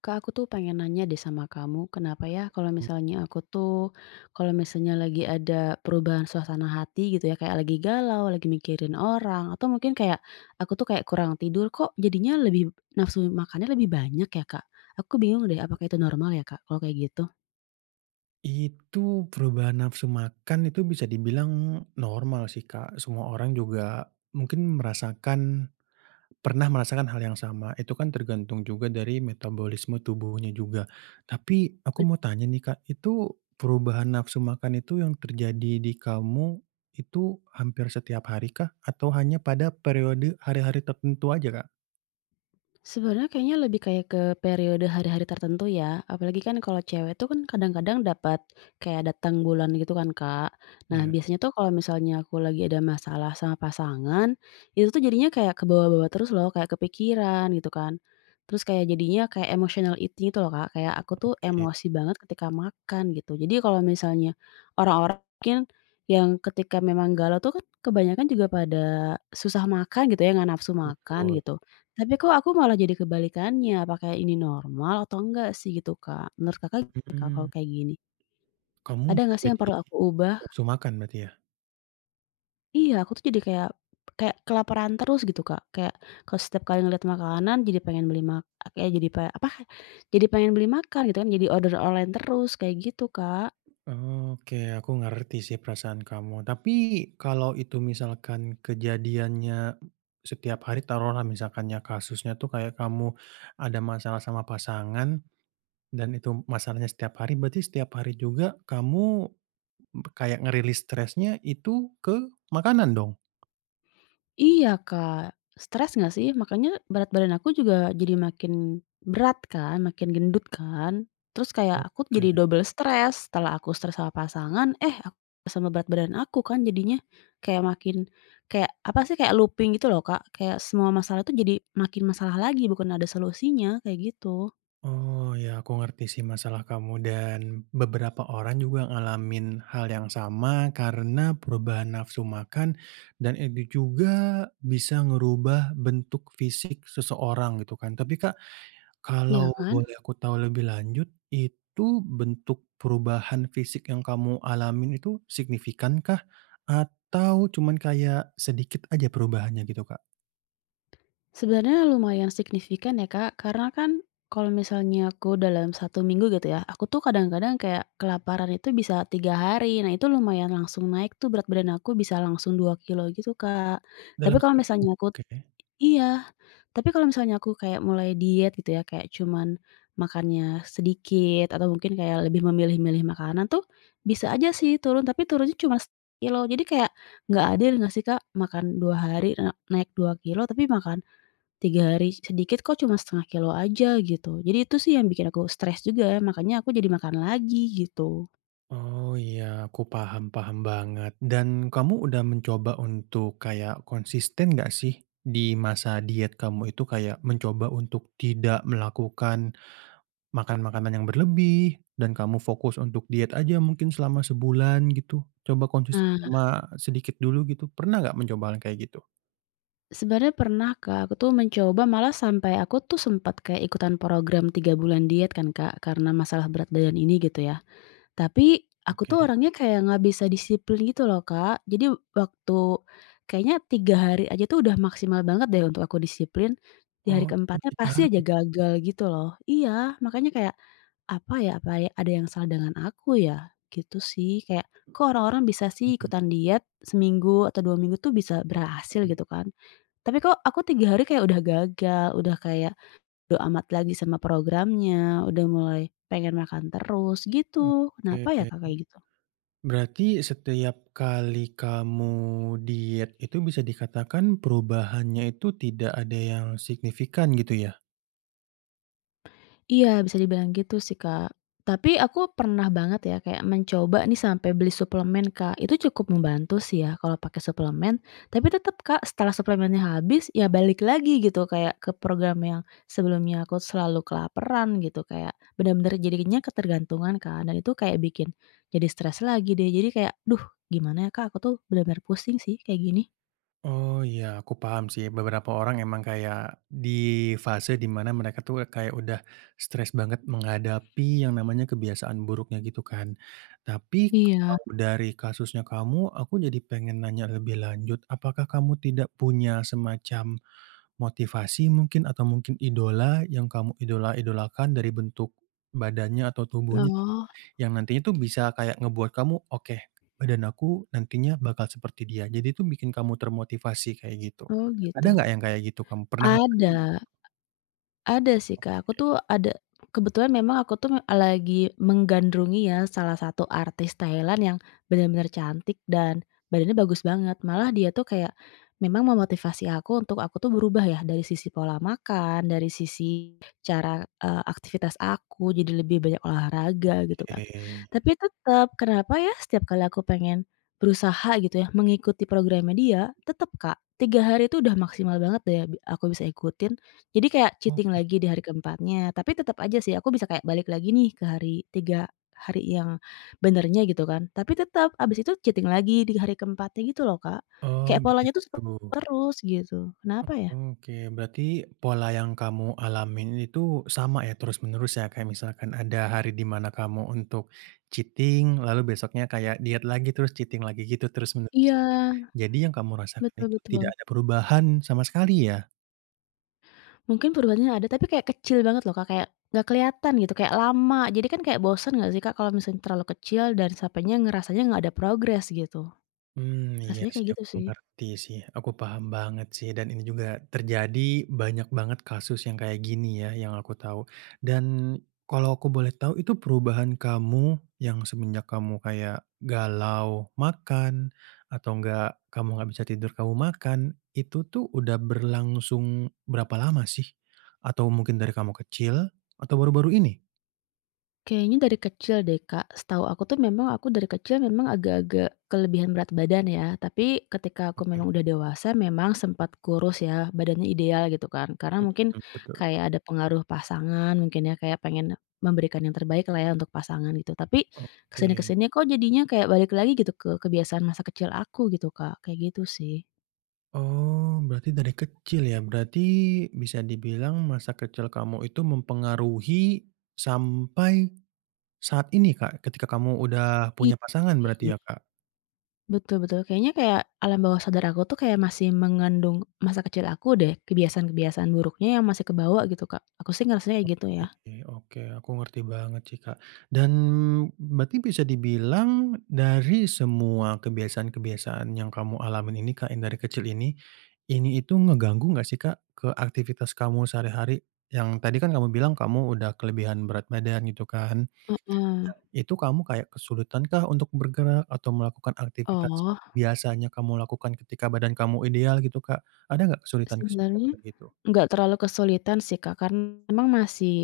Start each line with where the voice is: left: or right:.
left: Kak, aku tuh pengen nanya deh sama kamu, kenapa ya kalau misalnya aku tuh, kalau misalnya lagi ada perubahan suasana hati gitu ya, kayak lagi galau, lagi mikirin orang, atau mungkin kayak aku tuh kayak kurang tidur, kok jadinya lebih nafsu makannya lebih banyak ya, Kak? Aku bingung deh, apakah itu normal ya, Kak, kalau kayak gitu?
right: Itu perubahan nafsu makan itu bisa dibilang normal sih, Kak. Semua orang juga mungkin pernah merasakan hal yang sama. Itu kan tergantung juga dari metabolisme tubuhnya juga. Tapi aku mau tanya nih, Kak, itu perubahan nafsu makan itu yang terjadi di kamu itu hampir setiap hari kah? Atau hanya pada periode hari-hari tertentu aja, Kak?
left: Sebenarnya kayaknya lebih kayak ke periode hari-hari tertentu ya, apalagi kan kalau cewek tuh kan kadang-kadang dapat kayak datang bulan gitu kan, Kak. Nah,
right: Iya,
left: biasanya tuh kalau misalnya aku lagi ada masalah sama pasangan, itu tuh jadinya kayak ke bawah-bawah terus loh, kayak kepikiran gitu kan. Terus kayak jadinya kayak emotional eating itu loh, Kak. Kayak aku tuh
right: oke,
left: emosi banget ketika makan gitu. Jadi kalau misalnya orang-orang mungkin yang ketika memang galau tuh kan kebanyakan juga pada susah makan gitu ya, nggak nafsu makan
right: betul.
left: gitu. Tapi kok aku malah jadi kebalikannya, apakah ini normal atau enggak sih gitu, Kak? Menurut Kakak gimana, Kak, kalau
right: Mhm,
left: kayak gini?
right: kamu
left: Ada
right: malah
left: nggak sih yang
right: jadi
left: perlu aku ubah?
right: nafsu makan berarti ya?
left: Iya, aku tuh jadi kayak kayak kelaparan terus gitu, Kak. Kayak kalau setiap kali ngeliat makanan jadi pengen beli mak kayak jadi pe apa, jadi pengen beli makan gitu kan, jadi order online terus kayak gitu, Kak.
right: Oke, aku ngerti sih perasaan kamu. Tapi kalau itu misalkan kejadiannya setiap hari, taruhlah misalkannya kasusnya tuh kayak kamu ada masalah sama pasangan dan itu masalahnya setiap hari, berarti setiap hari juga kamu kayak ngerilis stresnya itu ke makanan dong?
left: Iya, Kak. Stres nggak sih? Makanya berat badan aku juga jadi makin berat kan, makin gendut kan. Terus kayak aku
right: Oke.
left: jadi double stres, setelah aku stres sama pasangan, eh aku stres sama berat badan aku kan jadinya kayak makin kayak apa sih, kayak looping gitu loh, Kak. Kayak semua masalah tuh jadi makin masalah lagi, bukan ada solusinya, kayak gitu.
right: Oh, ya aku ngerti sih masalah kamu, dan beberapa orang juga ngalamin hal yang sama karena perubahan nafsu makan, dan itu juga bisa ngerubah bentuk fisik seseorang gitu kan. Tapi Kak,
left: Iya
right: kalau
left: kan?
right: boleh aku tahu lebih lanjut, itu bentuk perubahan fisik yang kamu alamin itu signifikankah? Atau cuman kayak sedikit aja perubahannya gitu, Kak?
left: Sebenarnya lumayan signifikan ya, Kak, karena kan kalau misalnya aku dalam 1 minggu gitu ya, aku tuh kadang-kadang kayak kelaparan itu bisa 3 hari. Nah, itu lumayan langsung naik tuh berat badan aku bisa langsung 2 kilo gitu, Kak. Tapi
right: Dalam
left: kalau
right: seminggu?
left: misalnya aku
right: Oke.
left: iya, tapi kalau misalnya aku kayak mulai diet gitu ya, kayak cuman makannya sedikit atau mungkin kayak lebih memilih-milih makanan tuh bisa aja sih turun, tapi turunnya cuma kilo. Jadi kayak nggak adil nggak sih, Kak, makan 2 hari naik 2 kilo, tapi makan 3 hari sedikit kok cuma setengah kilo aja gitu. Jadi itu sih yang bikin aku stres juga, ya, makanya aku jadi makan lagi gitu.
right: Oh iya, aku paham paham banget. Dan kamu udah mencoba untuk kayak konsisten nggak sih di masa diet kamu itu, kayak mencoba untuk tidak melakukan makan makanan yang berlebih dan kamu fokus untuk diet aja mungkin selama sebulan gitu. Coba konsisten
left: Nah,
right: sama sedikit dulu gitu. Pernah nggak mencoba hal kayak gitu?
left: sebenarnya pernah Kak, aku tuh mencoba malah sampai aku tuh sempat kayak ikutan program 3 bulan diet kan Kak, karena masalah berat badan ini gitu ya. Tapi, aku
right: Oke.
left: tuh orangnya kayak nggak bisa disiplin gitu loh, Kak. Jadi waktu kayaknya 3 hari aja tuh udah maksimal banget deh untuk aku disiplin, di hari
right: Oh, cuma
left: keempatnya
right: 3
left: pasti aja
right: hari.
left: gagal gitu loh. Iya, makanya kayak, apa ya ada yang salah dengan aku ya? Gitu sih, kayak kok orang-orang bisa sih
right: Mhm.
left: ikutan diet seminggu atau 2 minggu tuh bisa berhasil
right: Oke.
left: gitu kan. Tapi kok aku 3 hari kayak udah gagal, udah kayak bodo amat lagi sama programnya, udah mulai pengen makan terus gitu.
right: Oke.
left: Kenapa ya, Kak, kayak gitu?
right: Berarti setiap kali kamu diet itu bisa dikatakan perubahannya itu tidak ada yang signifikan gitu ya?
left: Iya, bisa dibilang gitu sih, Kak. Tapi aku pernah banget ya kayak mencoba nih sampai beli suplemen, Kak. Itu cukup membantu sih ya kalau pakai suplemen, tapi tetap, Kak, setelah suplemennya habis ya balik lagi gitu kayak ke program yang sebelumnya aku selalu kelaparan gitu, kayak benar-benar jadinya ketergantungan, Kak, dan itu kayak bikin jadi stres lagi deh. Jadi kayak, "Duh, gimana ya, Kak, aku tuh benar-benar pusing sih kayak gini."
right: Oh iya, aku paham sih, beberapa orang emang kayak di fase dimana mereka tuh kayak udah stres banget menghadapi yang namanya kebiasaan buruknya gitu kan. Tapi
left: Iya,
right: kalau dari kasusnya kamu, aku jadi pengen nanya lebih lanjut, apakah kamu tidak punya semacam motivasi mungkin, atau mungkin idola yang kamu idola-idolakan dari bentuk badannya atau tubuhnya gitu,
left: oh
right: yang nantinya tuh bisa kayak ngebuat kamu, "Oke, badan aku nantinya bakal seperti dia." Jadi itu bikin kamu termotivasi kayak gitu.
left: oh gitu.
right: Ada nggak yang kayak gitu kamu? Pernah ngalamin?
left: Ada, Ada sih, Kak. Aku tuh ada kebetulan memang aku tuh lagi menggandrungi ya salah satu artis Thailand yang benar-benar cantik dan badannya bagus banget. Malah dia tuh kayak memang memotivasi aku untuk aku tuh berubah ya dari sisi pola makan, dari sisi cara, aktivitas aku jadi lebih banyak olahraga gitu kan.
right: Oke.
left: Tapi tetap kenapa ya setiap kali aku pengen berusaha gitu ya mengikuti programnya dia, tetap Kak, 3 hari itu udah maksimal banget deh aku bisa ikutin jadi kayak cheating
right: Oke.
left: lagi di hari keempatnya, tapi tetap aja sih aku bisa kayak balik lagi nih ke 3 hari yang benernya gitu kan, tapi tetap abis itu cheating lagi di hari keempatnya gitu loh, Kak.
right: Oh,
left: Kayak polanya tuh
right: gitu.
left: seperti itu terus gitu, kenapa ya?
right: Oke, berarti pola yang kamu alamin itu sama ya terus-menerus ya? Kayak misalkan ada hari di mana kamu untuk cheating, lalu besoknya kayak diet lagi, terus cheating lagi gitu terus-menerus
left: Iya,
right: ya? Jadi yang kamu rasakan
left: betul
right: itu tidak
left: betul.
right: ada perubahan sama sekali ya?
left: Mungkin perubahannya ada tapi kayak kecil banget loh, Kak, kayak nggak kelihatan gitu, kayak lama. Jadi kan kayak bosen nggak sih, Kak, kalau misalnya terlalu kecil dan sampainya ngerasanya nggak ada progres gitu.
right: Mmm, iya
left: Rasanya
right: sih,
left: kayak gitu
right: aku
left: sih.
right: ngerti sih, aku paham banget sih, dan ini juga terjadi banyak banget kasus yang kayak gini ya, yang aku tahu. Dan kalau aku boleh tahu, itu perubahan kamu yang semenjak kamu kayak galau makan, atau enggak kamu nggak bisa tidur kamu makan, itu tuh udah berlangsung berapa lama sih? Atau mungkin dari kamu kecil atau baru-baru ini?
left: Kayaknya dari kecil deh, Kak. Setahu aku tuh memang aku dari kecil memang agak-agak kelebihan berat badan ya, tapi ketika aku
right: Oke,
left: memang udah dewasa memang sempat kurus ya, badannya ideal gitu kan. Karena mungkin
right: mhm, betul,
left: kayak ada pengaruh pasangan mungkin ya, kayak pengen memberikan yang terbaik lah ya untuk pasangan gitu. Tapi
right: oke.
left: kesini-kesini kok jadinya kayak balik lagi gitu ke kebiasaan masa kecil aku gitu, Kak, kayak gitu sih.
right: Oh, berarti dari kecil ya? Berarti bisa dibilang masa kecil kamu itu mempengaruhi sampai saat ini, Kak, ketika kamu udah
left: Iya,
right: punya pasangan berarti
left: kayaknya.
right: ya, Kak?
left: Betul betul, kayaknya kayak alam bawah sadar aku tuh kayak masih mengandung masa kecil aku deh, kebiasaan-kebiasaan buruknya yang masih kebawa gitu, Kak. Aku sih ngerasanya kayak gitu ya.
right: Oke oke, aku ngerti banget sih, Kak. Dan berarti bisa dibilang dari semua kebiasaan-kebiasaan yang kamu alamin ini, Kak, yang dari kecil ini itu ngeganggu nggak sih, Kak, ke aktivitas kamu sehari-hari? Yang tadi kan kamu bilang kamu udah kelebihan berat badan gitu kan?
left: Heeh.
right: Itu kamu kayak kesulitankah untuk bergerak atau melakukan aktivitas yang
left: Oh,
right: biasanya kamu lakukan ketika badan kamu ideal gitu, Kak? Ada nggak kesulitan-kesulitan
left: sebenarnya
right: kayak gitu?
left: nggak terlalu kesulitan sih, Kak, karena memang masih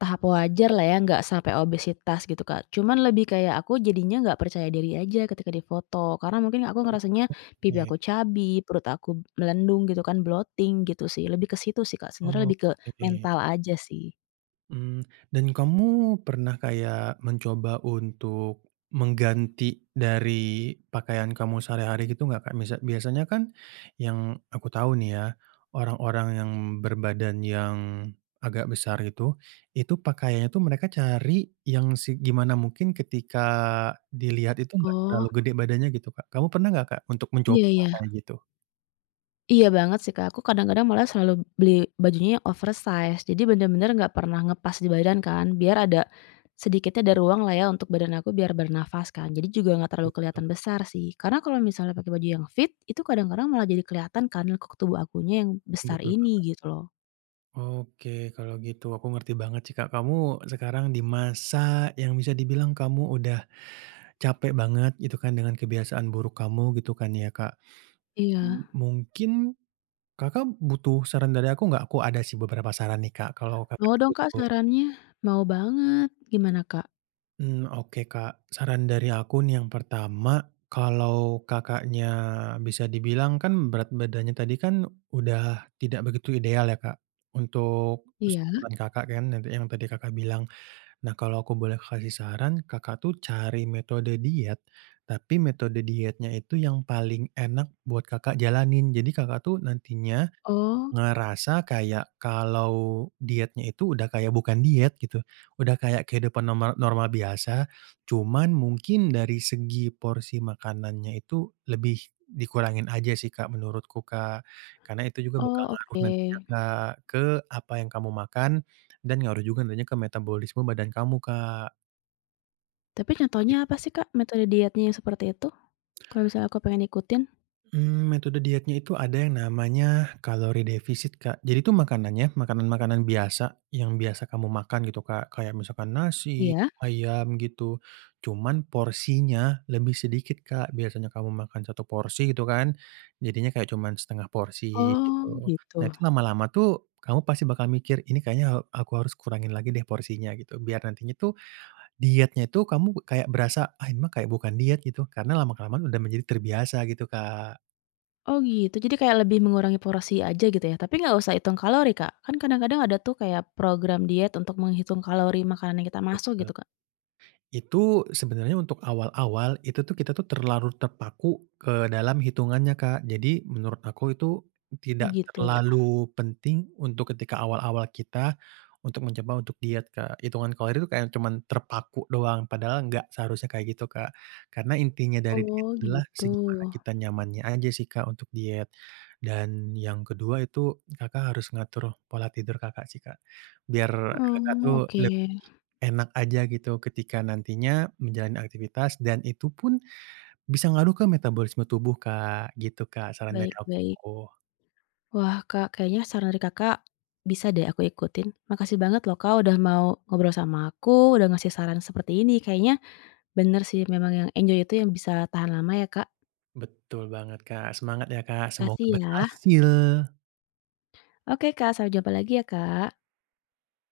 left: tahap wajar lah ya, nggak sampai obesitas gitu, Kak. Cuman lebih kayak aku jadinya nggak percaya diri aja ketika difoto, karena mungkin aku ngerasanya pipi
right: Oke,
left: aku perut aku melendung gitu kan, bloating gitu sih, lebih ke situ sih, Kak, sebenarnya lebih ke
right: oke.
left: mental aja sih.
right: Mmm, dan kamu pernah kayak mencoba untuk mengganti dari pakaian kamu sehari-hari gitu nggak, Kak? Biasanya kan, yang aku tahu nih ya, orang-orang yang berbadan yang agak besar itu pakaiannya tuh mereka cari yang gimana mungkin ketika dilihat itu nggak
left: Oh.
right: terlalu gede badannya gitu, Kak. Kamu pernah nggak, Kak, untuk mencoba
left: Iya
right: hal
left: iya.
right: kayak gitu?
left: Iya banget sih, Kak, aku kadang-kadang malah selalu beli bajunya yang oversize, jadi bener-bener nggak pernah ngepas di badan kan, biar ada sedikitnya ada ruang lah ya untuk badan aku biar bernafas kan, jadi juga nggak terlalu
right: Betul
left: kelihatan besar sih. Karena kalau misalnya pakai baju yang fit, itu kadang-kadang malah jadi kelihatan kan lekuk tubuh akunya yang besar
right: betul
left: ini
right: banget.
left: gitu loh.
right: Oke, kalau gitu aku ngerti banget sih, Kak, kamu sekarang di masa yang bisa dibilang kamu udah capek banget gitu kan dengan kebiasaan buruk kamu gitu kan ya, Kak. M
left: Iya.
right: mungkin Kakak butuh saran dari aku nggak? Aku ada sih beberapa saran nih, Kak, kalau Kakak
left: Mau dong, Kak,
right: butuh.
left: sarannya? Mau banget. Gimana, Kak?
right: Mmm, oke Kak, saran dari aku nih yang pertama, kalau Kakaknya bisa dibilang kan berat badannya tadi kan udah tidak begitu ideal ya, Kak, untuk
left: Iya?
right: ukuran Kakak kan, nanti yang tadi Kakak bilang. Nah, kalau aku boleh kasih saran, Kakak tuh cari metode diet, tapi metode dietnya itu yang paling enak buat Kakak jalanin. Jadi Kakak tuh nantinya
left: Oh
right: ngerasa kayak kalau dietnya itu udah kayak bukan diet gitu, udah kayak kehidupan normal normal biasa, cuman mungkin dari segi porsi makanannya itu lebih dikurangin aja sih, Kak, menurutku, Kak. Karena itu juga bakal
left: oh,
right: ngaruh
left: oke.
right: nantinya, Kak, ke apa yang kamu makan, dan ngaruh juga nantinya ke metabolisme badan kamu, Kak,
left: Tapi
right: kayak
left: contohnya
right: gitu.
left: apa sih, Kak, metode dietnya yang seperti itu? Kalau misalnya aku pengen ikutin?
right: Mmm, metode dietnya itu ada yang namanya kalori defisit, Kak. Jadi itu makanannya, makanan-makanan biasa yang biasa kamu makan gitu, Kak, kayak misalkan nasi,
left: Iya?
right: ayam gitu, cuman porsinya lebih sedikit, Kak. Biasanya kamu makan satu porsi gitu kan, jadinya kayak cuman setengah porsi
left: Oh
right: gitu.
left: gitu.
right: Nah, itu lama-lama tuh kamu pasti bakal mikir, "Ini kayaknya aku harus kurangin lagi deh porsinya," gitu. Biar nantinya tuh dietnya itu kamu kayak berasa, "Ah, ini mah kayak bukan diet," gitu, karena lama-kelamaan udah menjadi terbiasa gitu, Kak.
left: Oh gitu, jadi kayak lebih mengurangi porsi aja gitu ya, tapi nggak usah hitung kalori, Kak? Kan kadang-kadang ada tuh kayak program diet untuk menghitung kalori makanan yang kita masuk
right: Eee,
left: gitu, Kak?
right: itu sebenarnya untuk awal-awal, itu tuh kita tuh terlalu terpaku ke dalam hitungannya, Kak. Jadi menurut aku itu tidak
left: Gitu ya?
right: terlalu penting untuk ketika awal-awal kita untuk mencoba untuk diet, Kak. Hitungan kalori itu kayak cuman terpaku doang, padahal nggak seharusnya kayak gitu, Kak. Karena intinya dari diet
left: Oh
right: adalah
left: gitu.
right: segimana kita nyamannya aja sih, Kak, untuk diet. Dan yang kedua itu Kakak harus ngatur pola tidur Kakak sih, Kak. Biar Kakak
left: Oh
right: tuh
left: oke,
right: lebih enak aja gitu ketika nantinya menjalani aktivitas, dan itu pun bisa ngaruh ke metabolisme tubuh, Kak, gitu, Kak, saran dari
left: baik baik.
right: aku.
left: Wah Kak, kayaknya saran dari Kakak bisa deh aku ikutin. Makasih banget loh Kak udah mau ngobrol sama aku, udah ngasih saran seperti ini. Kayaknya bener sih memang yang enjoy itu yang bisa tahan lama ya Kak.
right: Betul banget, Kak, semangat ya, Kak, semoga
left: Makasih ya.
right: berhasil.
left: Oke Kak, sampai jumpa lagi ya Kak.